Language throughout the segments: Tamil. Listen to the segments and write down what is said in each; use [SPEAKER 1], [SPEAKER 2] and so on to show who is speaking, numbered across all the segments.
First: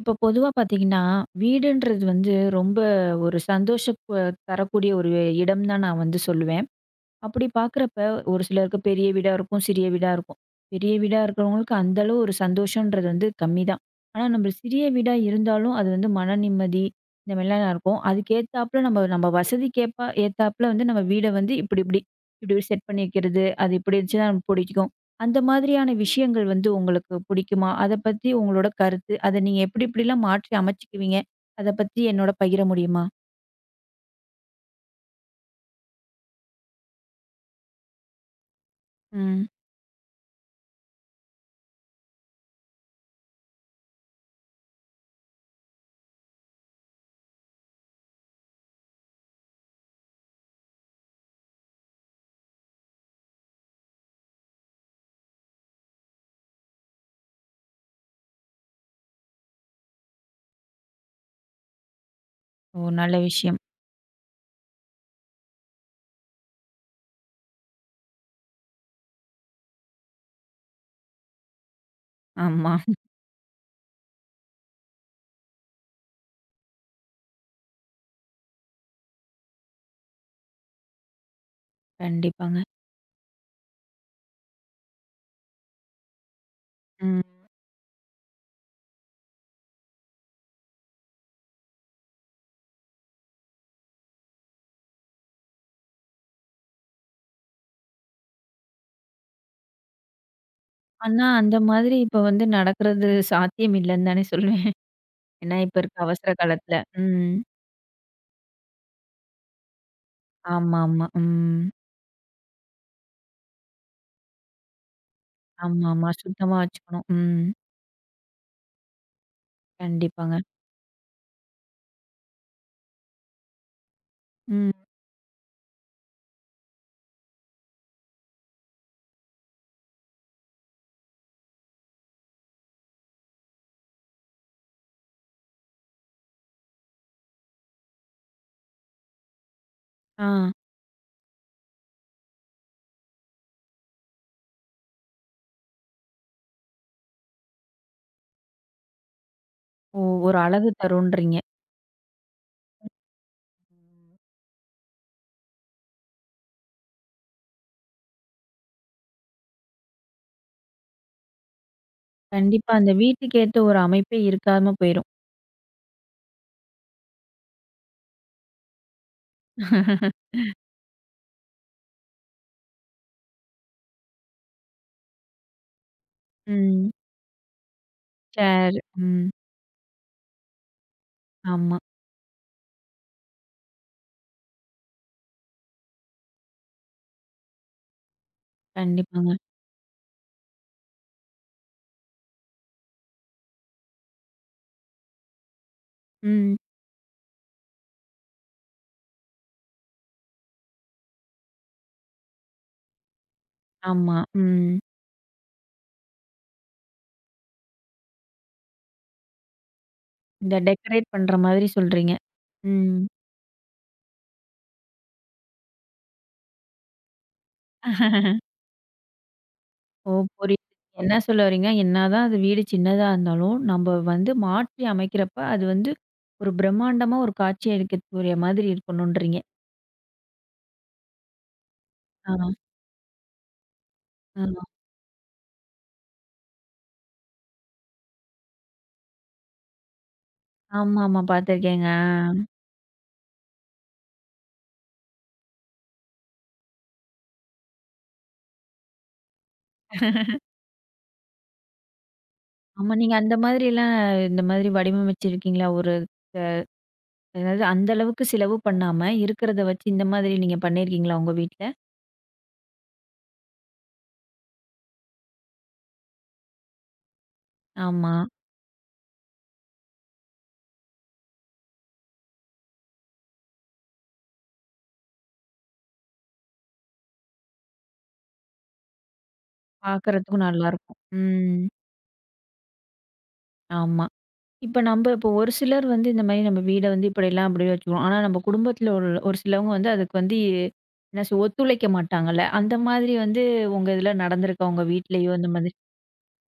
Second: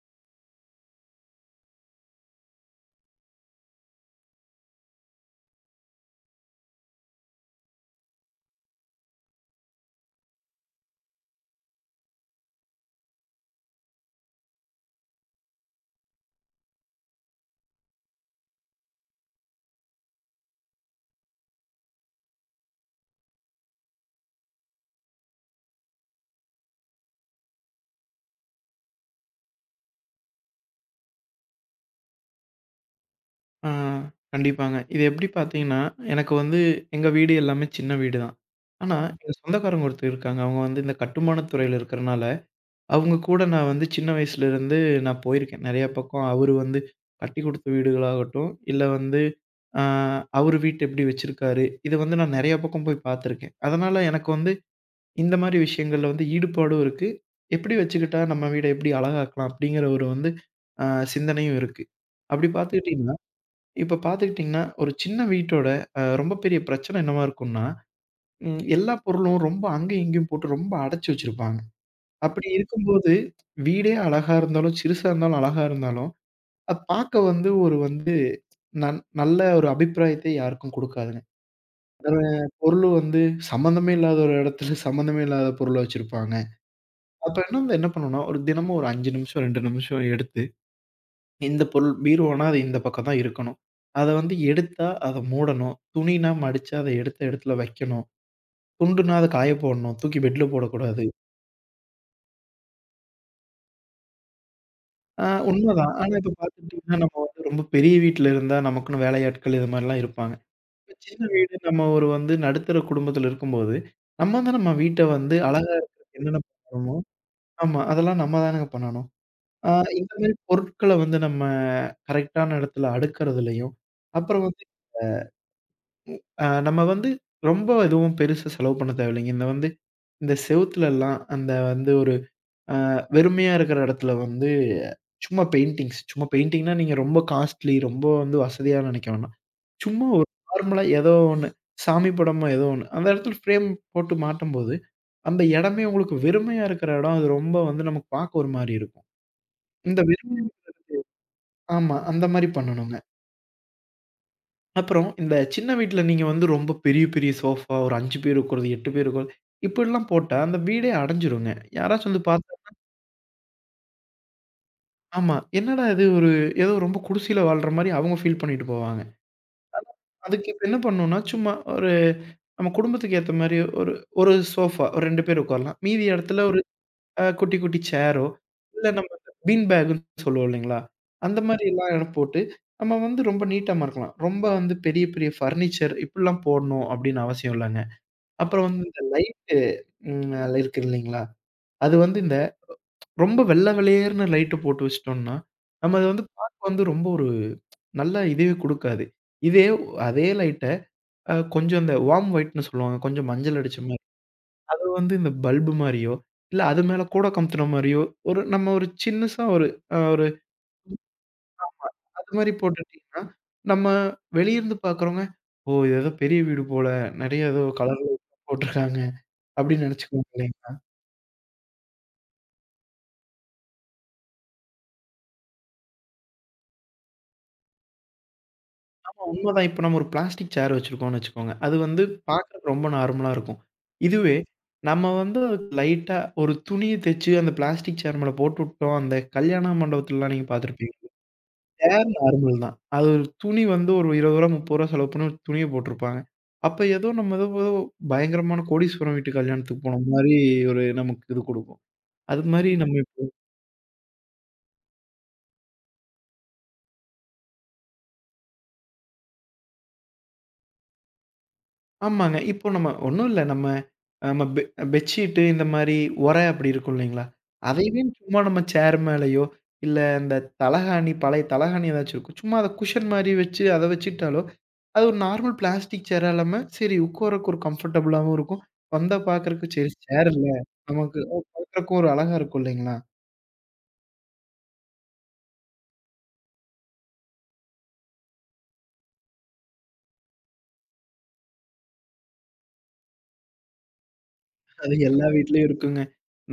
[SPEAKER 1] இப்போ பொதுவா பார்த்தீங்கன்னா, வீடுன்றது வந்து ரொம்ப ஒரு சந்தோஷம் தரக்கூடிய ஒரு இடம் தான் நான் வந்து சொல்லுவேன். அப்படி பார்க்குறப்ப, ஒரு சிலருக்கு பெரிய வீடா இருக்கும், சிறிய வீடா இருக்கும். பெரிய வீடா இருக்கிறவங்களுக்கு அந்த அளவு ஒரு சந்தோஷன்றது வந்து கம்மி தான். ஆனா நம்ம சிறிய வீடா இருந்தாலும், அது வந்து மன நிம்மதி இந்த மாரிலாம் இருக்கும். அதுக்கேத்தாப்புல நம்ம நம்ம வசதிக்கேற்ப ஏத்தாப்புல வந்து நம்ம வீட வந்து இப்படி இப்படி இப்படி செட் பண்ணி வைக்கிறது, அது இப்படி இருந்துச்சுன்னா நமக்கு பிடிக்கும். அந்த மாதிரியான விஷயங்கள் வந்து உங்களுக்கு பிடிக்குமா? அத பத்தி உங்களோட கருத்து, அத நீங்க எப்படி எப்படிலாம் மாற்றி அமைச்சுக்குவீங்க? அத பத்தி என்னோட பகிர முடியுமா?
[SPEAKER 2] ஆ, கண்டிப்பாங்க. இது எப்டி பார்த்தீங்கன்னா, எனக்கு வந்து எங்க வீடு எல்லாமே சின்ன வீடு தான். ஆனா, எங்க
[SPEAKER 1] ம்.
[SPEAKER 2] சொந்தக்காரங்க ஒருத்தர் இருக்காங்க. அவங்க வந்து இந்த கட்டுமானத் துறையில இருக்கறனால, அவங்க கூட நான் வந்து சின்ன வயசுலருந்து நான் போயிருக்கேன். நெறைய பக்கம் அவரு வந்து கட்டி குடுத்த வீடுகளாகட்டும், இல்ல வந்து ஆ அவரு வீட்ட எப்டி வச்சிருக்காரு, இத வந்து நான் நெறைய பக்கம் போய் பார்த்துருக்கேன். அதனால எனக்கு வந்து இந்த மாரி விஷயங்கள்ல வந்து ஈடுபாடும் இருக்கு. எப்டி வச்சுக்கிட்டா நம்ம வீட எப்டி அழகாக்கலாம் அப்டிங்கிற ஒரு வந்து ஆ சிந்தனையும் இருக்கு. அப்டி
[SPEAKER 1] ஓ! நல்ல
[SPEAKER 2] பார்த்துக்கிட்டீங்கன்னா
[SPEAKER 1] விஷயம்.
[SPEAKER 2] இப்ப பார்த்துக்கிட்டிங்கன்னா, ஒரு சின்ன வீட்டோட ரொம்ப பெரிய பிரச்சனை என்னவா இருக்கும்னா, எல்லா பொருளும் ரொம்ப அங்கேயும் இங்கேயும் போட்டு ரொம்ப அடைச்சு வச்சிருப்பாங்க. அப்படி
[SPEAKER 1] ஆமா.
[SPEAKER 2] இருக்கும்போது வீடே அழகா இருந்தாலும், சிறுசா இருந்தாலும், அழகா இருந்தாலும், அது பார்க்க வந்து ஒரு வந்து நல்ல ஒரு அபிப்பிராயத்தை யாருக்கும் குடுக்காதுங்க. ஒரு
[SPEAKER 1] கண்டிப்பாங்க.
[SPEAKER 2] பொருளும் வந்து சம்மந்தமே இல்லாத ஒரு இடத்துல சம்மந்தமே இல்லாத பொருள வச்சிருப்பாங்க.
[SPEAKER 1] ம்.
[SPEAKER 2] அப்ப என்ன வந்து என்ன பண்ணணும்னா, ஒரு தினமும் ஒரு 5 நிமிஷம், 2 நிமிஷம் எடுத்து இந்த பொருள் பீரோனா, அது இந்த பக்கம் தான் இருக்கணும். அத வந்து எடுத்தா, அத மூடணும். துணினா மடிச்சு அத எடுத்த இடத்துல வைக்கணும். துண்டுனா அத காய போடணும். தூக்கி பெட்ல போடக்கூடாது.
[SPEAKER 1] ஆனா, அந்த மாதிரி இப்ப வந்து நடக்கிறது சாத்தியம் இல்லன்னு தானே சொல்லுவேன்.
[SPEAKER 2] ஆ
[SPEAKER 1] ஏன்னா, இப்ப
[SPEAKER 2] உண்மதான்.
[SPEAKER 1] இருக்க
[SPEAKER 2] ஆனா இப்ப
[SPEAKER 1] அவசர காலத்துல.
[SPEAKER 2] பார்த்துக்கிட்டீங்கன்னா, நம்ம
[SPEAKER 1] ம்.
[SPEAKER 2] வந்து ரொம்ப பெரிய வீட்ல இருந்தா நமக்குன்னு வேலையாட்கள் இது மாரிலாம் இருப்பாங்க. இப்ப
[SPEAKER 1] ஆமாமா.
[SPEAKER 2] சின்ன வீடு
[SPEAKER 1] ம்.
[SPEAKER 2] நம்ம ஒரு வந்து நடுத்தர குடும்பத்துல இருக்கும்போது, நம்ம தான் நம்ம வீட்ட வந்து அழகா
[SPEAKER 1] ஆமாமா.
[SPEAKER 2] என்னென்ன
[SPEAKER 1] சுத்தமா
[SPEAKER 2] பண்ணணுமோ
[SPEAKER 1] வச்சுக்கணும். ம்.
[SPEAKER 2] ஆமா. அதெல்லாம் நம்ம தானங்க பண்ணணும். ஆ இந்த மாரி
[SPEAKER 1] கண்டிப்பாங்க.
[SPEAKER 2] பொருட்கள வந்து நம்ம கரெக்ட்டான இடத்துல அடுக்குறதுலயும், அப்புறம் வந்து
[SPEAKER 1] ம்.
[SPEAKER 2] நம்ம வந்து ரொம்ப எதுவும் பெருசா செலவு பண்ண தேவையில்லைங்க. இந்த வந்து இந்த செவுத்துலலாம் அந்த வந்து ஒரு வெறுமையா இருக்கிற இடத்துல வந்து சும்மா பெயிண்டிங்னா நீங்க ரொம்ப காஸ்ட்லி ரொம்ப வந்து வசதியா நினைக்க வேணாம். சும்மா ஒரு
[SPEAKER 1] ஆ.
[SPEAKER 2] நார்மலா ஏதோ ஒண்ணு. சாமி படமோ ஏதோ ஒண்ணு. அந்த இடத்துல ஃப்ரேம் போட்டு மாட்டும்போது, அந்த இடமே உங்களுக்கு வெறுமையா இருக்கிற இடம் அது ரொம்ப வந்து நமக்கு பார்க்க ஒரு மாரி இருக்கும். இந்த
[SPEAKER 1] ஓ! ஒரு
[SPEAKER 2] வெறுமை
[SPEAKER 1] அழகு தருன்றீங்க.
[SPEAKER 2] ஆமா அந்த மாரி பண்ணணுங்க. அப்புறம் இந்த சின்ன வீட்ல நீங்க வந்து ரொம்ப பெரிய, பெரிய சோஃபா ஒரு 5 பேர் உட்காருறது, 8 பேர் உட்காருறது இப்படிலாம் போட்டா அந்த வீடே அடஞ்சிருங்க. யாராச்சும் வந்து பார்த்தா
[SPEAKER 1] கண்டிப்பா அந்த வீட்டுக்கு ஏத்த ஒரு அமைப்பே இருக்காம போயிரும்.
[SPEAKER 2] ஆமா. என்னடா இது ஒரு ஏதோ ரொம்ப குடிசையில வாழ்ற மாரி அவங்க ஃபீல் பண்ணிட்டு போவாங்க. அதுக்கு இப்ப என்ன பண்ணணும்னா, சும்மா ஒரு நம்ம குடும்பத்துக்கு ஏத்த மாரி ஒரு ஒரு சோஃபா ஒரு 2 பேர் உட்காரலாம். மீதி இடத்துல ஒரு
[SPEAKER 1] ம்.
[SPEAKER 2] குட்டி, குட்டி சேரோ,
[SPEAKER 1] சேர்.
[SPEAKER 2] இல்ல நம்ம
[SPEAKER 1] ம்.
[SPEAKER 2] பீன் பேக்குன்னு சொல்லுவோம் இல்லைங்களா? அந்த மாரி
[SPEAKER 1] ஆமா.
[SPEAKER 2] எல்லாம் இடம் போட்டு நம்ம வந்து ரொம்ப நீட்டா மறக்கலாம். ரொம்ப வந்து பெரிய, பெரிய ஃபர்னிச்சர் இப்படிலாம் போடணும் அப்படின்னு அவசியம் இல்லங்க. அப்புறம் வந்து இந்த
[SPEAKER 1] கண்டிப்பாங்க.
[SPEAKER 2] லைட்டு ம் இருக்கு இல்லைங்களா? அது வந்து இந்த ரொம்ப வெள்ள வெளேர்ன்னு லைட்டு போட்டு வச்சுட்டோம்ன்னா, நம்ம அத வந்து
[SPEAKER 1] ம்.
[SPEAKER 2] பார்க்க வந்து ரொம்ப ஒரு நல்ல இதுவே குடுக்காது. இதே அதே லைட்ட கொஞ்சம் இந்த வார்ம் ஒயிட்ன்னு சொல்லுவாங்க. கொஞ்சம் மஞ்சள் அடிச்ச மாரி.
[SPEAKER 1] ஆமா. ம்.
[SPEAKER 2] அது வந்து இந்த பல்பு மாரியோ, இல்ல அது மேல கூட கமுத்துன மாரியோ, ஒரு நம்ம ஒரு சின்னுசா ஒரு ஒரு
[SPEAKER 1] இந்த டெக்கரேட் பண்ற மாதிரி சொல்றீங்க.
[SPEAKER 2] அது மாரி
[SPEAKER 1] ம்.
[SPEAKER 2] போட்டுட்டீங்கன்னா, நம்ம வெளியிருந்து பார்க்குறவங்க, "ஓ! இது ஏதோ பெரிய வீடு போல. நெறைய ஏதோ கலர்ல போட்டுருக்காங்க." அப்படின்னு
[SPEAKER 1] ஓ!
[SPEAKER 2] நெனச்சுக்குவாங்க
[SPEAKER 1] புரியுது.
[SPEAKER 2] இல்லைங்களா?
[SPEAKER 1] என்ன சொல்ல வர்றீங்க, என்னதான் அது வீடு சின்னதா இருந்தாலும், நம்ப வந்து மாற்றி அமைக்கிறப்ப, அது வந்து ஒரு பிரம்மாண்டமா ஒரு காட்சி அளிக்கக்கூடிய மாதிரி இருக்கணுன்றீங்க.
[SPEAKER 2] உண்மதான். இப்ப நம்ம ஒரு பிளாஸ்டிக் சேர் வச்சிருக்கோம்னு வச்சுக்கோங்க. அது வந்து
[SPEAKER 1] ஆ,
[SPEAKER 2] பார்க்கறக்கு ரொம்ப நார்மலா இருக்கும். இதுவே
[SPEAKER 1] ஆ.
[SPEAKER 2] நம்ம வந்து லைட்டா ஒரு துணிய தச்சு அந்த பிளாஸ்டிக் சேர் மேல போட்டு விட்டோம். அந்த கல்யாண மண்டபத்துலலாம் நீங்க பார்த்துருப்பீங்க.
[SPEAKER 1] ஆமா, ஆமா. பார்த்துருக்கேங்க.
[SPEAKER 2] சேர்
[SPEAKER 1] ஆ.
[SPEAKER 2] நார்மல் தான். அது ஒரு துணி வந்து ஒரு ரூ. 20 ரூ. 30 செலவு பண்ணி ஒரு துணிய போட்டிருப்பாங்க. அப்ப ஏதோ நம்ம ஏதோ ஏதோ பயங்கரமான கோடீஸ்வரன் வீட்டு கல்யாணத்துக்கு போன மாரி ஒரு நமக்கு இது குடுக்கும். அது மாரி நம்ம
[SPEAKER 1] ஆமா. நீங்க அந்த மாதிரிலாம் இந்த மாதிரி வடிவமைச்சிருக்கீங்களா? ஒரு அதாவது அந்த அளவுக்கு செலவு பண்ணாம, இருக்கிறத வச்சு இந்த மாதிரி நீங்க பண்ணியிருக்கீங்களா உங்க வீட்ல?
[SPEAKER 2] ஆமாங்க. இப்போ நம்ம ஒண்ணும் இல்ல. நம்ம நம்ம பெட்ஷீட்டு இந்த மாரி ஒரை அப்படி இருக்கும் இல்லைங்களா? அதையுமே
[SPEAKER 1] ஆமா.
[SPEAKER 2] சும்மா நம்ம சேர் மேலயோ, இல்ல இந்த தலகாணி பழைய தலகாணி ஏதாச்சும் இருக்கும். சும்மா அத குஷன் மாரி வச்சு அத வச்சுக்கிட்டாலோ, அது ஒரு நார்மல் பிளாஸ்டிக் சேரா இல்லாம, சரி உட்காரக்கு ஒரு கம்ஃபர்டபுளாவும் இருக்கும். வந்தா பார்க்கறக்கு சரி சேர்
[SPEAKER 1] பார்க்கறதுக்கும்
[SPEAKER 2] இல்ல.
[SPEAKER 1] நல்லாருக்கும்.
[SPEAKER 2] நமக்கு
[SPEAKER 1] ம்.
[SPEAKER 2] பார்க்கறக்கும் ஒரு அழகா இருக்கும் இல்லைங்களா?
[SPEAKER 1] ஆமா. இப்ப நம்ப இப்போ ஒரு சிலர் வந்து இந்த மாரி நம்ம வீட வந்து இப்படிலாம் அப்படியே வச்சுக்குவோம். ஆனா நம்ம குடும்பத்துல ஒரு ஒரு சிலவங்க வந்து அதுக்கு வந்து என்ன ஒத்துழைக்க மாட்டாங்கல்ல. அந்த மாதிரி வந்து உங்க இதுல நடந்திருக்கா? உங்க
[SPEAKER 2] அது எல்லா
[SPEAKER 1] வீட்லயோ இந்த
[SPEAKER 2] வீட்லயும்
[SPEAKER 1] மாதிரி?
[SPEAKER 2] இருக்குங்க.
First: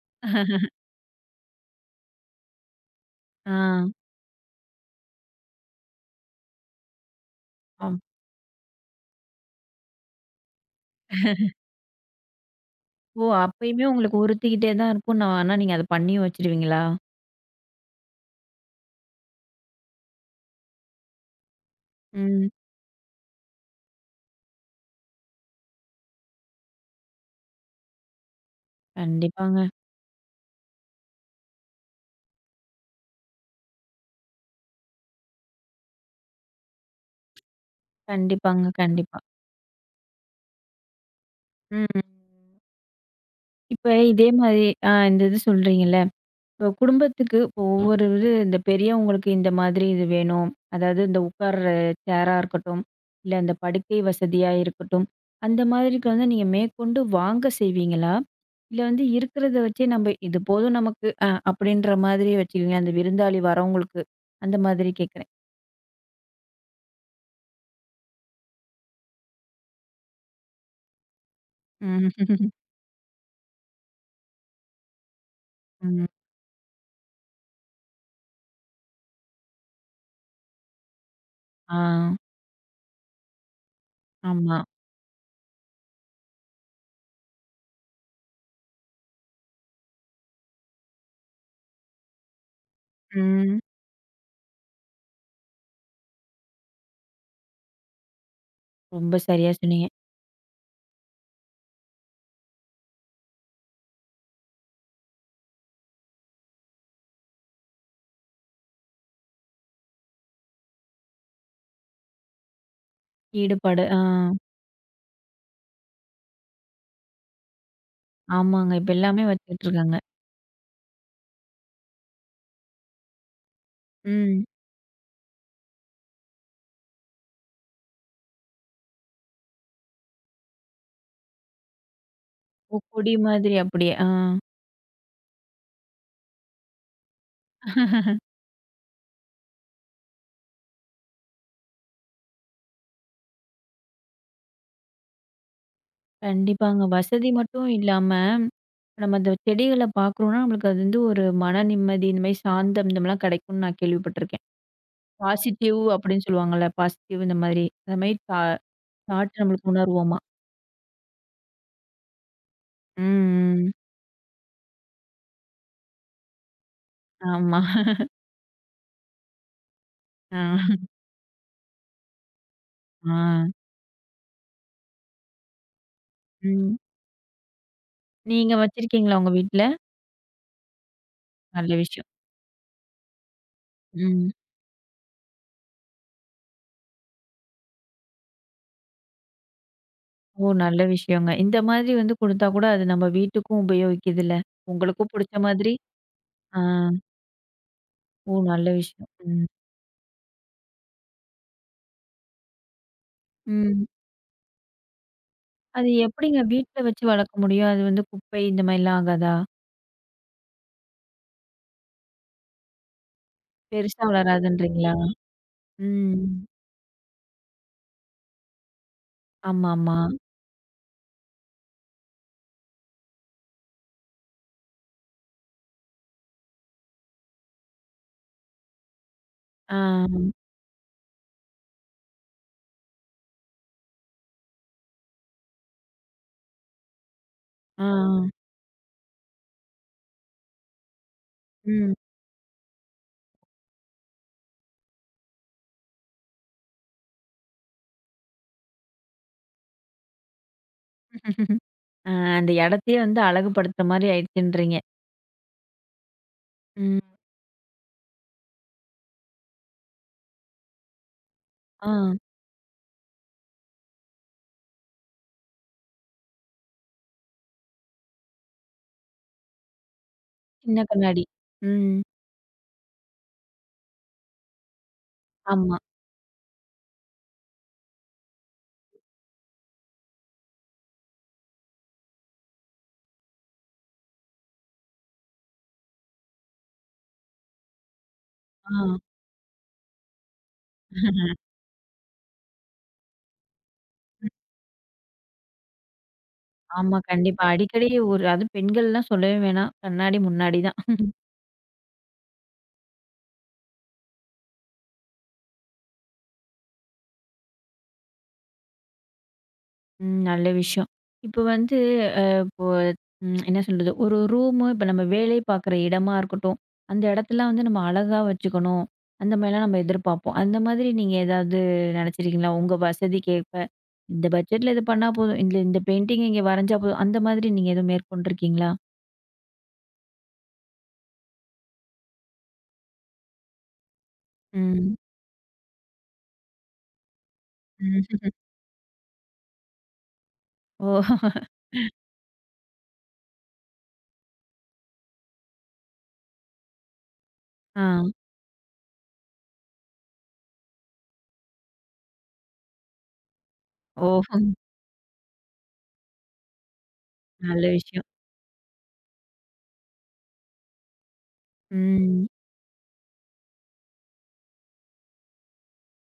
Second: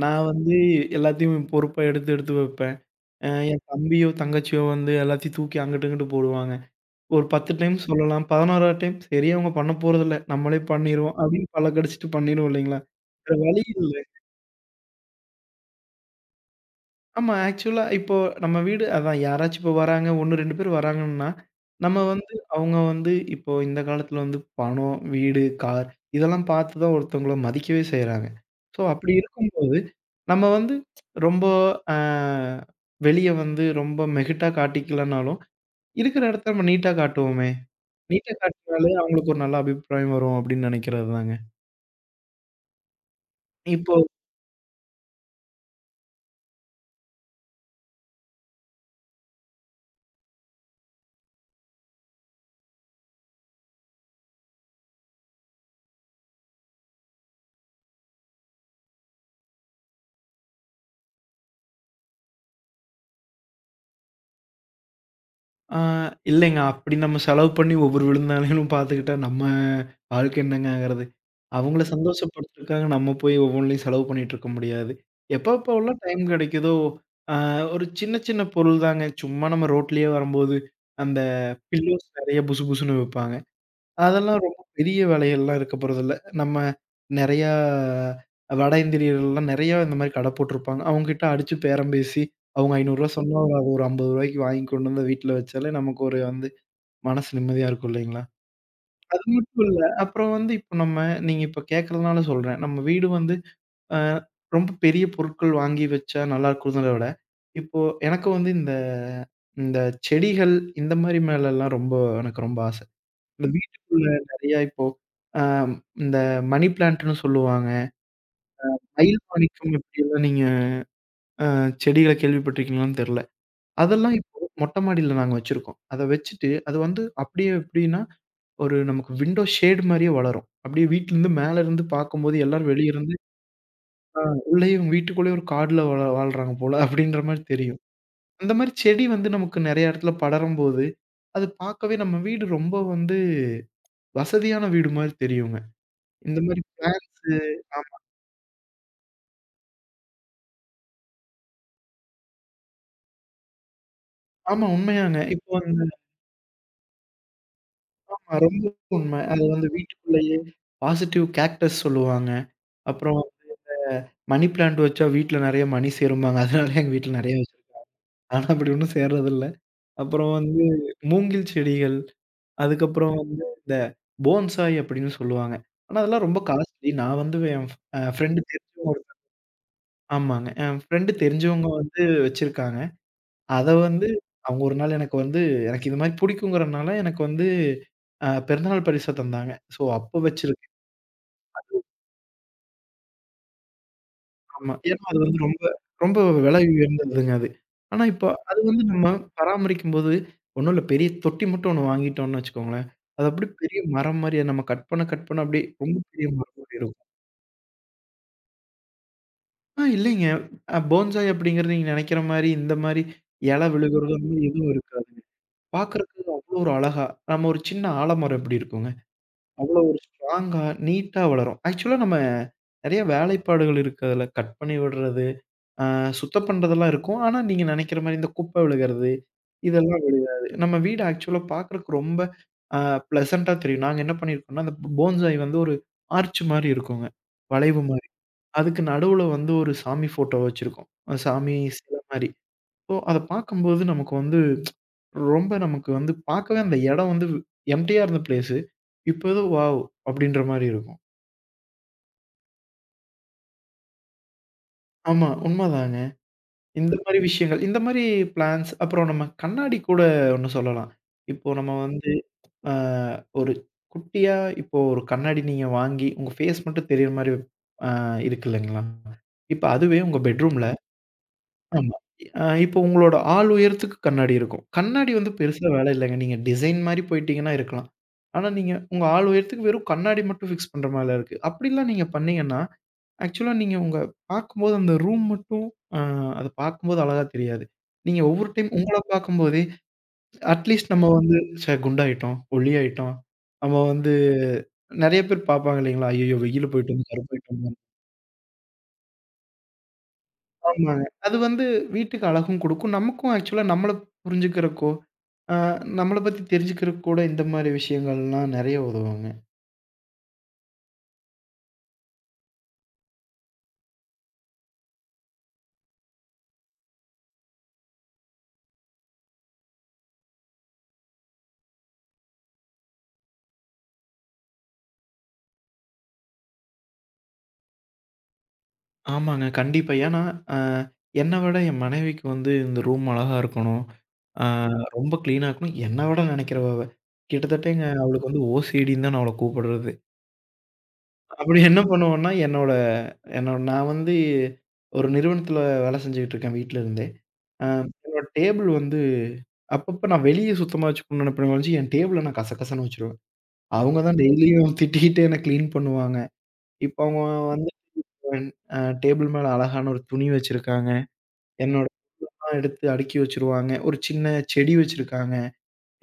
[SPEAKER 2] நான் வந்து எல்லாத்தையும் பொறுப்பா எடுத்து எடுத்து வைப்பேன்.
[SPEAKER 1] ஆ.
[SPEAKER 2] என் தம்பியோ, தங்கச்சியோ வந்து எல்லாத்தையும் தூக்கி அங்கிட்டு இங்கிட்டு போடுவாங்க. ஒரு 10 டைம்
[SPEAKER 1] ஆம்.
[SPEAKER 2] சொல்லலாம். 11ஆவது டைம் சரி அவங்க பண்ண போறதில்ல. நம்மளே பண்ணிருவோம் அப்படின்னு பல்லக்கடிச்சுட்டு பண்ணிருவோம் இல்லைங்களா?
[SPEAKER 1] ஓ!
[SPEAKER 2] வேற வழி
[SPEAKER 1] அப்பயுமே
[SPEAKER 2] இல்ல.
[SPEAKER 1] உங்களுக்கு உறுத்திக்கிட்டே தான் இருக்கும். நான் ஆனா நீங்க அத பண்ணியும் வச்சுருவீங்களா?
[SPEAKER 2] ஆமா ஆக்சுவலா இப்போ நம்ம வீடு அதான் யாராச்சும் இப்போ வராங்க 1, 2 பேர் வராங்கன்னா, நம்ம வந்து
[SPEAKER 1] ம்.
[SPEAKER 2] அவங்க வந்து இப்போ இந்த காலத்துல வந்து பணம், வீடு, கார் இதெல்லாம் பார்த்து தான் ஒருத்தவங்கள மதிக்கவே செய்றாங்க. ஸோ அப்படி
[SPEAKER 1] கண்டிப்பாங்க.
[SPEAKER 2] இருக்கும்போது, நம்ம வந்து ரொம்ப அ வெளிய வந்து ரொம்ப மெகிட்டா காட்டிக்கலனாலும், இருக்கிற இடத்த நம்ம நீட்டா காட்டுவோமே! நீட்டா
[SPEAKER 1] கண்டிப்பாங்க.
[SPEAKER 2] காட்டுனாலே
[SPEAKER 1] கண்டிப்பா.
[SPEAKER 2] அவங்களுக்கு ஒரு நல்ல அபிப்பிராயம் வரும் அப்படின்னு நினைக்கிறது தாங்க.
[SPEAKER 1] ம். இப்ப
[SPEAKER 2] இப்போ
[SPEAKER 1] இதே மாரி ஆ இந்த இது சொல்றீங்கல்ல. இப்போ குடும்பத்துக்கு இப்போ ஒவ்வொரு இது இந்த பெரியவங்களுக்கு இந்த மாதிரி இது வேணும். அதாவது இந்த உட்கார்ற சேரா இருக்கட்டும், இல்ல இந்த படுக்கை வசதியா இருக்கட்டும். அந்த மாதிரிக்கு வந்து நீங்க மேற்கொண்டு வாங்க செய்வீங்களா? இல்ல வந்து இருக்கிறத வச்சே நம்ம இது போதும் நமக்கு அப்படின்ற மாதிரி வச்சுக்குவீங்களா? அந்த விருந்தாளி வரவங்களுக்கு. அந்த மாதிரி கேட்கிறேன்.
[SPEAKER 2] ஆ இல்லைங்க. அப்படி நம்ம செலவு பண்ணி ஒவ்வொரு விருந்தாளிகளும் பார்த்துக்கிட்டா நம்ம வாழ்க்கை என்னங்க ஆகுறது? அவங்கள
[SPEAKER 1] ம்.
[SPEAKER 2] சந்தோஷப்படுத்துறதுக்காக நம்ம போய் ஒவ்வொன்லயும் செலவு பண்ணிட்டு இருக்க முடியாது. எப்போ எப்போலாம்
[SPEAKER 1] ம்.
[SPEAKER 2] டைம் கிடைக்குதோ, ஆ ஒரு சின்ன சின்ன பொருள் தாங்க. சும்மா நம்ம ரோட்லயே வரும்போது அந்த
[SPEAKER 1] ஆ.
[SPEAKER 2] பில்லோஸ் நெறைய புசு புசுன்னு விப்பாங்க. அதெல்லாம்
[SPEAKER 1] ஆமா.
[SPEAKER 2] ரொம்ப பெரிய வேலைகள்லாம் இருக்க போறதில்ல. நம்ம நெறையா வட இந்தியர்கள்லாம் நெறையா இந்த மாரி கடை போட்டிருப்பாங்க. அவங்ககிட்ட அடிச்சு பேரம் பேசி, அவங்க ரூ. 500 சொன்னா ஒரு-
[SPEAKER 1] ம்.
[SPEAKER 2] அது ஒரு ரூ. 50க்கு வாங்கி கொண்டு வந்து வீட்ல வச்சாலே நமக்கு ஒரு வந்து மனசு நிம்மதியா இருக்கும் இல்லைங்களா?
[SPEAKER 1] ரொம்ப
[SPEAKER 2] அது
[SPEAKER 1] சரியா
[SPEAKER 2] மட்டும் இல்ல.
[SPEAKER 1] சொன்னீங்க.
[SPEAKER 2] அப்புறம் வந்து இப்ப நம்ம நீங்க இப்ப கேட்கறதுனால சொல்றேன். நம்ம வீடு வந்து அ ரொம்ப பெரிய பொருட்கள் வாங்கி வச்சா நல்லா இருக்கும்ங்கிறத விட, இப்போ எனக்கு வந்து இந்த இந்த செடிகள் இந்த மாரி மேலலாம் ரொம்ப எனக்கு ரொம்ப ஆசை. இந்த
[SPEAKER 1] ஈடுபாடு. ஆ.
[SPEAKER 2] வீட்டுக்குள்ள நெறையா இப்போ, அ இந்த மணி பிளான்ட்ன்னு சொல்லுவாங்க.
[SPEAKER 1] ஆமாங்க. இப்ப
[SPEAKER 2] மயில்
[SPEAKER 1] எல்லாமே வச்சுட்டு
[SPEAKER 2] மாணிக்கம்
[SPEAKER 1] இருக்காங்க.
[SPEAKER 2] இப்படியெல்லாம் நீங்க அ செடிகள கேள்விப்பட்டிருக்கீங்களான்னு தெரியல. அதெல்லாம் இப்போ
[SPEAKER 1] ம்.
[SPEAKER 2] மொட்டை மாடியில நாங்க வச்சிருக்கோம். அத வச்சுட்டு அது வந்து அப்படியே எப்படின்னா, ஒரு நமக்கு விண்டோ ஷேட் மாரியே வளரும். அப்படியே வீட்லருந்து மேல இருந்து பார்க்கும்போது எல்லாரும்
[SPEAKER 1] ஓ
[SPEAKER 2] வெளிய
[SPEAKER 1] கொடி
[SPEAKER 2] இருந்து,
[SPEAKER 1] மாதிரி அப்படியே. ஆ.
[SPEAKER 2] உள்ளயே வீட்டுக்குள்ளேயே ஒரு காடுல வாழ்றாங்க போல அப்படின்ற மாரி தெரியும். அந்த மாரி செடி வந்து நமக்கு நெறைய இடத்துல படரும்போது, அது பார்க்கவே நம்ம வீடு ரொம்ப வந்து வசதியான வீடு மாரி தெரியுங்க. இந்த மாரி
[SPEAKER 1] கண்டிப்பாங்க.
[SPEAKER 2] பிளான்ட்ஸ்
[SPEAKER 1] வசதி மட்டும் இல்லாம, நம்ம அந்த செடிகள பார்க்குறோம்னா, நம்மளுக்கு அது வந்து ஒரு மன நிம்மதி, இந்த மாரி சாந்தம் இந்த மாரிலாம் கிடைக்கும்னு நான் கேள்விப்பட்டுருக்கேன்.
[SPEAKER 2] ஆமா, உண்மையாங்க. இப்போ
[SPEAKER 1] பாசிட்டிவ்
[SPEAKER 2] அந்த
[SPEAKER 1] அப்படின்னு சொல்லுவாங்கல்ல, பாசிட்டிவ் இந்த மாதிரி. அந்த மாரி
[SPEAKER 2] ஆமா ரொம்ப உண்ம.
[SPEAKER 1] தாட்
[SPEAKER 2] அது வந்து
[SPEAKER 1] நம்மளுக்கு உணர்வோமா.
[SPEAKER 2] வீட்டுக்குள்ளேயே பாசிட்டிவ் கேக்டஸ் சொல்லுவாங்க. அப்புறம்
[SPEAKER 1] ம், ம்.
[SPEAKER 2] மணி பிளான்ட் வச்சா வீட்ல நெறைய மணி சேரும்பாங்க. அதனால எங்க வீட்ல நெறைய
[SPEAKER 1] ஆமா.
[SPEAKER 2] வச்சிருக்கோம். ஆனா அப்படி ஒண்ணும் சேர்றதில்ல. அப்புறம்
[SPEAKER 1] ஆ,
[SPEAKER 2] வந்து மூங்கில் செடிகள்,
[SPEAKER 1] ஆ.
[SPEAKER 2] அதுக்கப்புறம் வந்து இந்த போன்சாய் அப்படின்னு சொல்லுவாங்க. ஆனா அதெல்லாம் ரொம்ப
[SPEAKER 1] ம்.
[SPEAKER 2] காஸ்ட்லி. நான் வந்து என் ஃப்ரெண்ட்
[SPEAKER 1] நீங்க
[SPEAKER 2] தெரிஞ்சவங்க ஒரு-
[SPEAKER 1] வச்சிருக்கீங்களா உங்க வீட்ல?
[SPEAKER 2] ஆமாங்க. என் ஃப்ரெண்ட் தெரிஞ்சவங்க
[SPEAKER 1] நல்ல
[SPEAKER 2] வந்து
[SPEAKER 1] விஷயம்.
[SPEAKER 2] வச்சிருக்காங்க. அத வந்து
[SPEAKER 1] ம்.
[SPEAKER 2] அவங்க ஒரு நாள் எனக்கு வந்து எனக்கு இது மாரி பிடிக்குங்கிறனால எனக்கு வந்து பிறந்தநாள் பரிசா தந்தாங்க. ஸோ அப்ப
[SPEAKER 1] ஓ!
[SPEAKER 2] வச்சிருக்கேன்.
[SPEAKER 1] நல்ல விஷயங்க. இந்த மாதிரி வந்து குடுத்தா கூட அது நம்ம வீட்டுக்கும் உபயோகிக்குதுல்ல.
[SPEAKER 2] ஆமா. ஏன்னா
[SPEAKER 1] உங்களுக்கும்
[SPEAKER 2] அது
[SPEAKER 1] புடிச்ச
[SPEAKER 2] வந்து ரொம்ப
[SPEAKER 1] மாதிரி.
[SPEAKER 2] ரொம்ப விலை
[SPEAKER 1] ஆ.
[SPEAKER 2] உயர்ந்ததுங்க அது. ஆனா இப்ப
[SPEAKER 1] ஓ!
[SPEAKER 2] அது
[SPEAKER 1] நல்ல
[SPEAKER 2] வந்து நம்ம
[SPEAKER 1] விஷயம். ம்.
[SPEAKER 2] பராமரிக்கும்போது ஒண்ணும் இல்ல பெரிய தொட்டி மட்டும் ஒண்ணு வாங்கிட்டோம்னு வச்சுக்கோங்களேன். அது அப்படியே பெரிய
[SPEAKER 1] ம்.
[SPEAKER 2] மரம் மாரி நம்ம கட் பண்ண கட் பண்ண அப்படியே
[SPEAKER 1] அது
[SPEAKER 2] ரொம்ப பெரிய
[SPEAKER 1] எப்படிங்க
[SPEAKER 2] மரம் மாரி
[SPEAKER 1] வீட்ல
[SPEAKER 2] இருக்கும்.
[SPEAKER 1] வச்சு வளர்க்க முடியும்? அது வந்து குப்பை இந்த மாரிலாம் ஆகாதா?
[SPEAKER 2] இல்லைங்க. போன்சாய் அப்படிங்கிறது நீங்க நினைக்கிற மாரி இந்த மாரி இலை
[SPEAKER 1] பெருசா
[SPEAKER 2] விழுகிறது அந்த மாரி எதுவும்
[SPEAKER 1] வளராதுன்றீங்களா?
[SPEAKER 2] இருக்காது.
[SPEAKER 1] ம்.
[SPEAKER 2] பார்க்கறதுக்கு அவ்வளோ ஒரு அழகா நம்ம ஒரு சின்ன ஆலமரம் எப்படி இருக்குங்க? அவ்வளோ
[SPEAKER 1] ஆமாமா.
[SPEAKER 2] ஒரு ஸ்ட்ராங்கா, நீட்டா வளரும். ஆக்சுவலா நம்ம நெறைய வேலைப்பாடுகள் இருக்கு அதுல. கட் பண்ணி விடுறது, அ சுத்தம் பண்றதெல்லாம் இருக்கும். ஆனா, நீங்க நெனைக்கிற மாரி இந்த குப்பை விழுகிறது,
[SPEAKER 1] ஆ,
[SPEAKER 2] இதெல்லாம் விழுகாது. நம்ம வீடு ஆக்சுவலா பார்க்கறக்கு ரொம்ப அ ப்ளசன்ட்டா தெரியும். நாங்க என்ன பண்ணியிருக்கோம்னா, அந்த போன்சாய் வந்து ஒரு ஆர்ச் மாரி இருக்குங்க. வளைவு
[SPEAKER 1] ஆ,
[SPEAKER 2] மாரி. அதுக்கு நடுவுல வந்து ஒரு சாமி ஃபோட்டோ வச்சிருக்கோம். சாமி
[SPEAKER 1] ம்.
[SPEAKER 2] சிலை மாரி. ஸோ, அத பார்க்கும்போது நமக்கு வந்து ரொம்ப நமக்கு வந்து பார்க்கவே அந்த இடம் வந்து எம்ப்டியா இருந்த பிளேஸு. இப்போ ஏதோ வாவ்! அப்படின்ற மாரி இருக்கும்.
[SPEAKER 1] ஆ அந்த இடத்தையே வந்து அழகுபடுத்துற மாரி ஆயிடுச்சுன்றீங்க.
[SPEAKER 2] ஆமா, உண்மதாங்க. இந்த
[SPEAKER 1] ம்.
[SPEAKER 2] மாரி விஷயங்கள், இந்த மாரி பிளான்ஸ் அப்புறம் நம்ம கண்ணாடி கூட ஒண்ணு சொல்லலாம். இப்போ நம்ம
[SPEAKER 1] ஆ.
[SPEAKER 2] வந்து அ ஒரு குட்டியா இப்போ ஒரு கண்ணாடி நீங்க வாங்கி, உங்க ஃபேஸ் மட்டும் தெரியிற மாரி அ இருக்கு இல்லைங்களா? இப்ப அதுவே உங்க பெட்ரூம்ல
[SPEAKER 1] சின்ன கண்ணாடி. ம்.
[SPEAKER 2] ஆமா. இப்போ உங்களோட ஆள் உயரத்துக்கு கண்ணாடி இருக்கும். கண்ணாடி வந்து பெருசா
[SPEAKER 1] ஆமா.
[SPEAKER 2] வேலை இல்லங்க. நீங்க டிசைன் மாரி போயிட்டீங்கன்னா இருக்கலாம். ஆனா நீங்க உங்க ஆள் உயரத்துக்கு வெறும் கண்ணாடி மட்டும் ஃபிக்ஸ் பண்ற மாரிலாம் இருக்கு. அப்படிலாம் நீங்க பண்ணீங்கன்னா, ஆக்சுவலா நீங்க உங்க பார்க்கும்போது அந்த ரூம் மட்டும் அ அத பார்க்கும்போது அழகா தெரியாது. நீங்க ஒவ்வொரு டைம்
[SPEAKER 1] ஆ.
[SPEAKER 2] உங்கள பார்க்கும்போதே, அட்லீஸ்ட் நம்ம வந்து ச்சே குண்டாயிட்டோம், ஒல்லியாயிட்டோம். நம்ம வந்து
[SPEAKER 1] ம்.
[SPEAKER 2] நெறைய பேர் பார்ப்பாங்க இல்லைங்களா? ஐய்யய்யோ! வெயில்ல போயிட்டு
[SPEAKER 1] ஆமா.
[SPEAKER 2] வந்து
[SPEAKER 1] கண்டிப்பா.
[SPEAKER 2] கருப்பாயிட்டோம்.
[SPEAKER 1] அடிக்கடி ஒரு அதுவும் பெண்கள்லாம் சொல்லவே வேணாம். கண்ணாடி முன்னாடி தான்.
[SPEAKER 2] ஆமாங்க. அது வந்து வீட்டுக்கு அழகும் குடுக்கும். நமக்கும் ஆக்சுவலா நம்மள புரிஞ்சுக்கிறக்கோ, அ நம்மள பத்தி தெரிஞ்சுக்கிறக்கு கூட இந்த மாரி விஷயங்கள்லாம் நெறைய உதவுங்க.
[SPEAKER 1] ம். நல்ல விஷயம். இப்ப வந்து இப்போ ம், என்ன சொல்றது? ஒரு ரூமு இப்ப நம்ம வேலை பார்க்குற இடமா இருக்கட்டும், அந்த இடத்தலாம் வந்து நம்ம அழகா வச்சுக்கணும். அந்த மாரிலாம் நம்ம எதிர்பார்ப்போம். அந்த மாதிரி நீங்க ஏதாவது நெனச்சிருக்கீங்களா? உங்க வசதிக்கேற்ப, இந்த பட்ஜெட்ல இது பண்ணா போதும். இல்ல இந்த பெயிண்டிங் இங்க வரைஞ்சா போதும். அந்த மாதிரி நீங்க எதுவும் மேற்கொண்டிருக்கீங்களா?
[SPEAKER 2] ஆமாங்க. கண்டிப்பா. ஏன்னா, அ என்ன விட என் மனைவிக்கு வந்து இந்த ரூம் அழகா இருக்கணும். அ
[SPEAKER 1] ம்.
[SPEAKER 2] ரொம்ப கிளீனா இருக்கணும். என்ன விட நெனைக்கிறவ அவ. கிட்டத்தட்ட எங்க
[SPEAKER 1] ம்.
[SPEAKER 2] அவளுக்கு வந்து ஓசிடின்னு தான் நான் அவள கூப்பிடுறது.
[SPEAKER 1] ஓ!
[SPEAKER 2] அப்படி என்ன பண்ணுவோம்னா, என்னோட என்னோட நான் வந்து ஒரு நிறுவனத்தில வேலை செஞ்சுகிட்டு இருக்கேன் வீட்ல இருந்தே. அ
[SPEAKER 1] ஆ.
[SPEAKER 2] என்னோட டேபிள் வந்து அப்பப்ப நான் வெளிய சுத்தமா வச்சுக்கணும்னு நினைப்பேனே ஒழிஞ்சு, என் டேபிள நான் கசகசன்னு வச்சுருவேன். அவங்க தான்
[SPEAKER 1] ஓ!
[SPEAKER 2] டெய்லியும் திட்டிக்கிட்டு என்ன கிளீன் பண்ணுவாங்க. இப்போ அவங்க
[SPEAKER 1] நல்ல
[SPEAKER 2] வந்து
[SPEAKER 1] விஷயம்.
[SPEAKER 2] டேபிள் மேல அழகான ஒரு துணி வச்சிருக்காங்க.
[SPEAKER 1] ம்.
[SPEAKER 2] என்னோடதெல்லாம் எடுத்து அடுக்கி வச்சுருவாங்க. ஒரு சின்ன செடி வச்சிருக்காங்க.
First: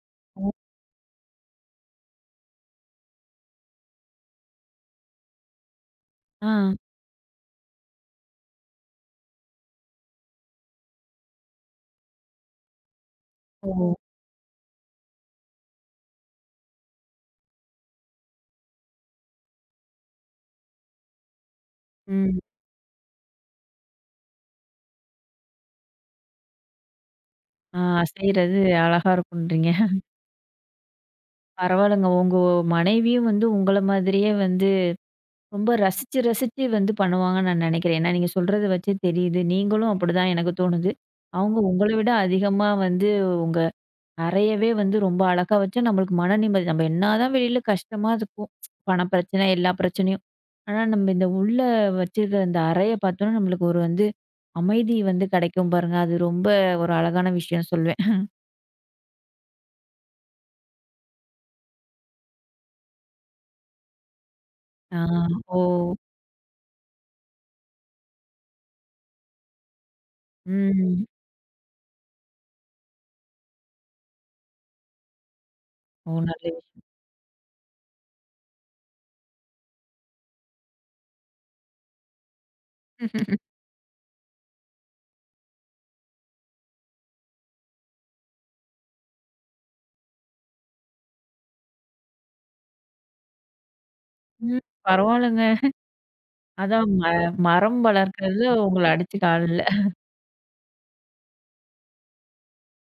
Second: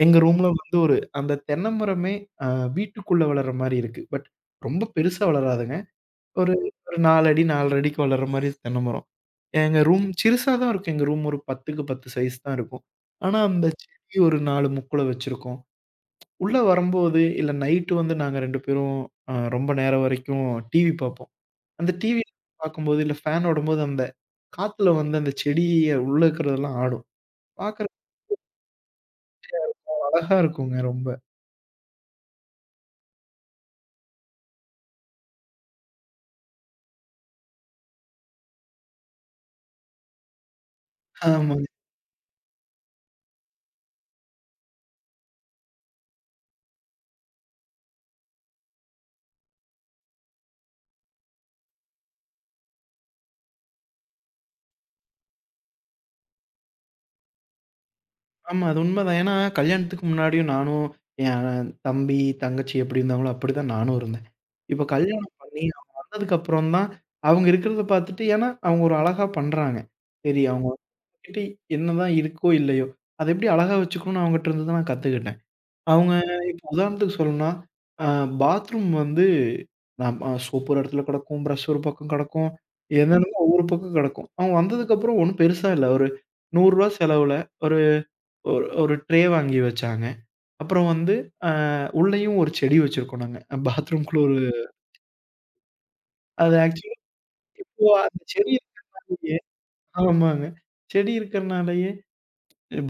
[SPEAKER 2] எங்க ரூம்ல
[SPEAKER 1] ஓ,
[SPEAKER 2] வந்து ஒரு அந்த தென்னை மரமே அ வீட்டுக்குள்ள வளர்ற மாரி இருக்கு. ரொம்ப பெருசா வளராதுங்க.
[SPEAKER 1] ஆ.
[SPEAKER 2] ஒரு ஒரு 4 அடி 4 1/2 அடிக்கு வளர்ற மாரி தென்னை மரம். எங்க ரூம் சிறுசா தான் இருக்கும். எங்க ரூம் ஒரு 10க்கு 10 சைஸ் தான் இருக்கும். ஆனா, அந்த
[SPEAKER 1] ஓ!
[SPEAKER 2] செடி ஒரு 4 முக்குல வச்சிருக்கோம். உள்ள வரும்போது இல்ல நைட்டு வந்து நாங்க 2 பேரும் ரொம்ப நேரம் வரைக்கும் டிவி பார்ப்போம். அந்த டிவி
[SPEAKER 1] ம்.
[SPEAKER 2] பார்க்கும்போது, இல்ல ஃபேன் ஓடும்போது அந்த காத்துல வந்து அந்த செடிய உள்ள இருக்கிறதெல்லாம் ஆடும்.
[SPEAKER 1] ஆ
[SPEAKER 2] பார்க்கறக்கு
[SPEAKER 1] செய்றது அழகா இருக்கும்ன்றீங்க.
[SPEAKER 2] அழகா இருக்குங்க ரொம்ப.
[SPEAKER 1] பரவால்லங்க. உங்க மனைவியும் வந்து உங்கள மாதிரியே வந்து ரொம்ப ரசிச்சு, ரசிச்சு வந்து பண்ணுவாங்கன்னு நான் நெனைக்கிறேன். ஏன்னா, நீங்க சொல்றத வச்சே தெரியுது. நீங்களும் அப்படிதான் எனக்கு தோணுது. அவங்க
[SPEAKER 2] ஆமாங்க.
[SPEAKER 1] உங்கள விட அதிகமா வந்து உங்க அறையவே வந்து ரொம்ப அழகா வச்சா நம்மளுக்கு மன நிம்மதி. நம்ம என்னாதான் வெளியில கஷ்டமா இருக்கும். பண பிரச்சனை, எல்லா பிரச்சனையும். ஆனா, நம்ம இந்த உள்ள வச்சிருக்கிற இந்த அறைய பார்த்தோம்னா, நம்மளுக்கு ஒரு வந்து அமைதி வந்து கெடைக்கும் பாருங்க. அது ரொம்ப ஒரு அழகான விஷயம் சொல்வேன்.
[SPEAKER 2] ஆமா. அது உண்மதான். ஏன்னா, கல்யாணத்துக்கு முன்னாடியும் நானும், என் தம்பி, தங்கச்சி எப்படி இருந்தாங்களோ, அப்படிதான் நானும் இருந்தேன். இப்போ
[SPEAKER 1] ஆ,
[SPEAKER 2] கல்யாணம்
[SPEAKER 1] ஓ!
[SPEAKER 2] பண்ணி அவங்க வந்ததுக்கப்புறம் தான், அவங்க இருக்கிறத பார்த்துட்டு ஏன்னா, அவங்க ஒரு அழகா பண்றாங்க. சரி அவங்க
[SPEAKER 1] ம்.
[SPEAKER 2] கிட்ட என்னதான் இருக்கோ, இல்லையோ, அத எப்படி அழகா வச்சுக்கணும்னு அவங்கட்ட இருந்து தான் நான் கத்துக்கிட்டேன்.
[SPEAKER 1] ஓ!
[SPEAKER 2] அவங்க
[SPEAKER 1] நல்ல
[SPEAKER 2] இப்போ
[SPEAKER 1] விஷயம்.
[SPEAKER 2] உதாரணத்துக்கு சொல்லணும்னா, அ பாத்ரூம் வந்து நம் அ சோப்பு ஒரு இடத்துல கெடக்கும், பிரஷ் ஒரு பக்கம் கெடக்கும். என்னென்னமோ ஒவ்வொரு பக்கம் கெடக்கும். அவங்க வந்ததுக்கப்புறம் ஒண்ணும் பெருசா இல்ல. ஒரு ரூ. 100 செலவுல ஒரு ஒரு ஒரு ட்ரே வாங்கி வச்சாங்க. அப்புறம் வந்து அ உள்ளேயும் ஒரு செடி வச்சிருக்கோம் நாங்க. பாத்ரூம்குள்ள ஒரு
[SPEAKER 1] ம். பரவால்லங்க.
[SPEAKER 2] அது
[SPEAKER 1] அதான்
[SPEAKER 2] ஆக்சுவலா
[SPEAKER 1] மரம்
[SPEAKER 2] இப்போ அந்த
[SPEAKER 1] வளர்க்கறதுல
[SPEAKER 2] செடி
[SPEAKER 1] உங்கள அடிச்சுக்க
[SPEAKER 2] இருந்தனாலயே
[SPEAKER 1] ஆள் இல்ல.
[SPEAKER 2] ஆமாங்க. செடி இருக்கிறனாலயே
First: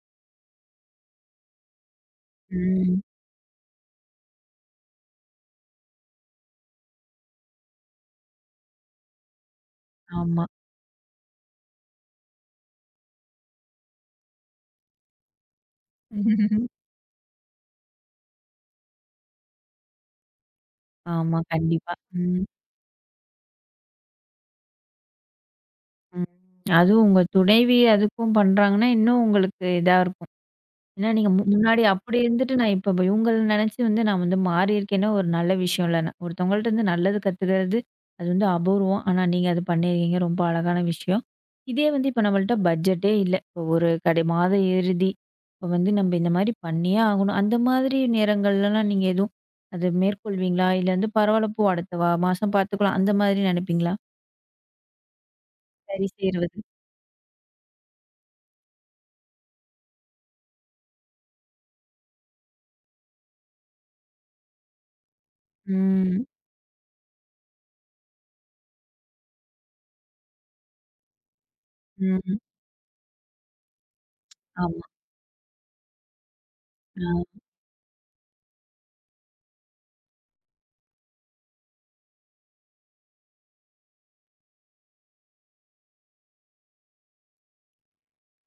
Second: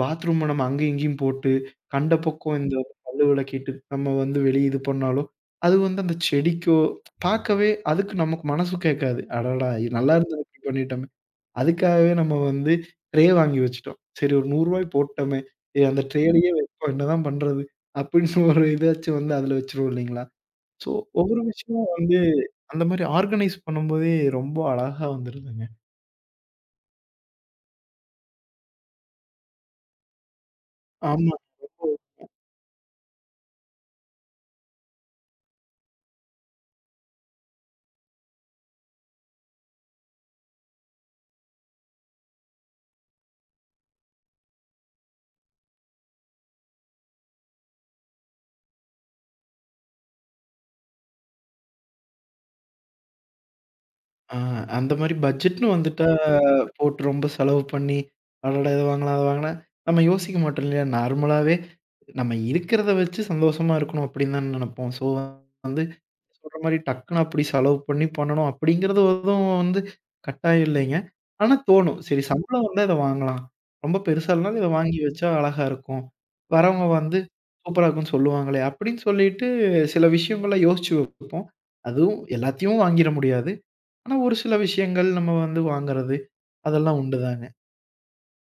[SPEAKER 2] பாத்ரூம நம்ம அங்கேயும் இங்கேயும் போட்டு, கண்ட பக்கம் இந்த
[SPEAKER 1] ம்.
[SPEAKER 2] பல்லு விளக்கிட்டு நம்ம வந்து வெளிய இது பண்ணாலும், அது வந்து அந்த செடிக்கோ பார்க்கவே அதுக்கு நமக்கு மனசு கேட்காது. அடடா! நல்லா இருந்தது
[SPEAKER 1] ஆமா.
[SPEAKER 2] இப்படி பண்ணிட்டோமே! அதுக்காகவே நம்ம வந்து ட்ரே வாங்கி வச்சுட்டோம். சரி ஒரு ரூ. 100 போட்டோமே! ஏ அந்த ட்ரேலயே வைப்போம் என்னதான் பண்றது? அப்படின்னு ஒரு இதாச்சும் வந்து அதில வச்சுருவோம் இல்லைங்களா? ஸோ
[SPEAKER 1] ஆமா.
[SPEAKER 2] ஒவ்வொரு விஷயமும்
[SPEAKER 1] கண்டிப்பா.
[SPEAKER 2] வந்து
[SPEAKER 1] ம்.
[SPEAKER 2] அந்த மாரி ஆர்கனைஸ் பண்ணும்போதே ரொம்ப அழகா வந்துருதுங்க.
[SPEAKER 1] ம். அதுவும் உங்க துணைவி அதுக்கும் பண்றாங்கன்னா, இன்னும் உங்களுக்கு இதா இருக்கும். ஏன்னா நீங்க
[SPEAKER 2] ஆமா.
[SPEAKER 1] முன்னாடி அப்படி இருந்துட்டு நான் இப்ப இவங்கள நினைச்சு வந்து நான் வந்து மாறியிருக்கேன்னா ஒரு நல்ல விஷயம் இல்ல. ஒருத்தவங்கள்ட்ட இருந்து நல்லது கத்துக்கிறது, அது வந்து அபூர்வம். ஆனா நீங்க அது பண்ணியிருக்கீங்க. ரொம்ப அழகான விஷயம். இதே வந்து இப்ப நம்மள்ட்ட பட்ஜெட்டே இல்ல. இப்போ ஒரு கடை மாத இறுதி. இப்போ வந்து நம்ம இந்த மாதிரி பண்ணியே ஆகணும். அந்த மாதிரி நேரங்கள்லலாம் நீங்க எதுவும் அது மேற்கொள்வீங்களா? இல்ல வந்து பரவாயில்ல போ அடுத்த மாசம் பார்த்துக்கலாம். அந்த மாதிரி நினைப்பீங்களா?
[SPEAKER 2] ஆ அந்த மாரி பட்ஜெட்ன்னு வந்துட்டா
[SPEAKER 1] சரி செய்றது.
[SPEAKER 2] போட்டு ரொம்ப செலவு பண்ணி அடடா! இத வாங்கலாம், அத வாங்கலாம். நம்ம யோசிக்க மாட்டோம் இல்லையா? நார்மலாவே நம்ம இருக்கிறத வச்சு சந்தோஷமா இருக்கணும் அப்படின்னு தான நினைப்போம். ஸோ வந்து
[SPEAKER 1] ம்.
[SPEAKER 2] சொல்ற மாரி டக்குனு அப்படி செலவு பண்ணி பண்ணணும் அப்படிங்கிறது எதுவும் வந்து கட்டாயம் இல்லைங்க. ஆனா தோணும். சரி
[SPEAKER 1] ம்.
[SPEAKER 2] சம்பளம் வந்தா இத வாங்கலாம். ரொம்ப பெருசா இல்லனாலும் இத
[SPEAKER 1] ஆமா.
[SPEAKER 2] வாங்கி வச்சா அழகா இருக்கும். வரவங்க
[SPEAKER 1] ஆ.
[SPEAKER 2] வந்து சூப்பரா இருக்குன்னு சொல்லுவாங்களே அப்படின்னு சொல்லிட்டு சில விஷயங்கள யோசிச்சு வைப்போம். அதுவும் எல்லாத்தையும் வாங்கிற முடியாது. ஆனா ஒரு சில விஷயங்கள் நம்ம வந்து வாங்குறது அதெல்லாம் உண்டுதாங்க.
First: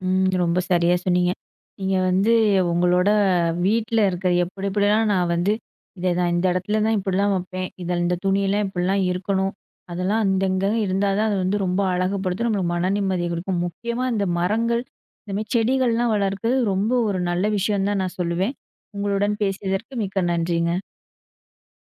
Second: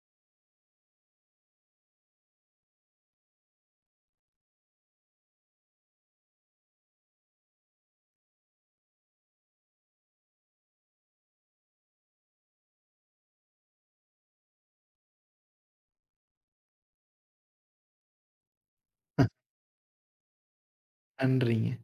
[SPEAKER 1] ம். ரொம்ப சரியா சொன்னீங்க. நீங்க வந்து உங்களோட வீட்ல இருக்கிற எப்படி எப்படிலாம் நான் வந்து இத நான் இந்த இடத்துல தான் இப்படிலாம் வைப்பேன். இதில இந்த துணியெல்லாம் இப்படிலாம் இருக்கணும். அதெல்லாம் அந்த இங்க இருந்தா தான் அது வந்து ரொம்ப அழகுபடுத்தும். நம்மளுக்கு மன நிம்மதிய கொடுக்கும். முக்கியமா இந்த மரங்கள், இந்த மாரி செடிகள்லாம் வளர்க்கிறது ரொம்ப ஒரு நல்ல விஷயம் தான் நான் சொல்லுவேன். உங்களுடன் பேசியதற்கு மிக்க நன்றிங்க.
[SPEAKER 2] நன்றிங்க.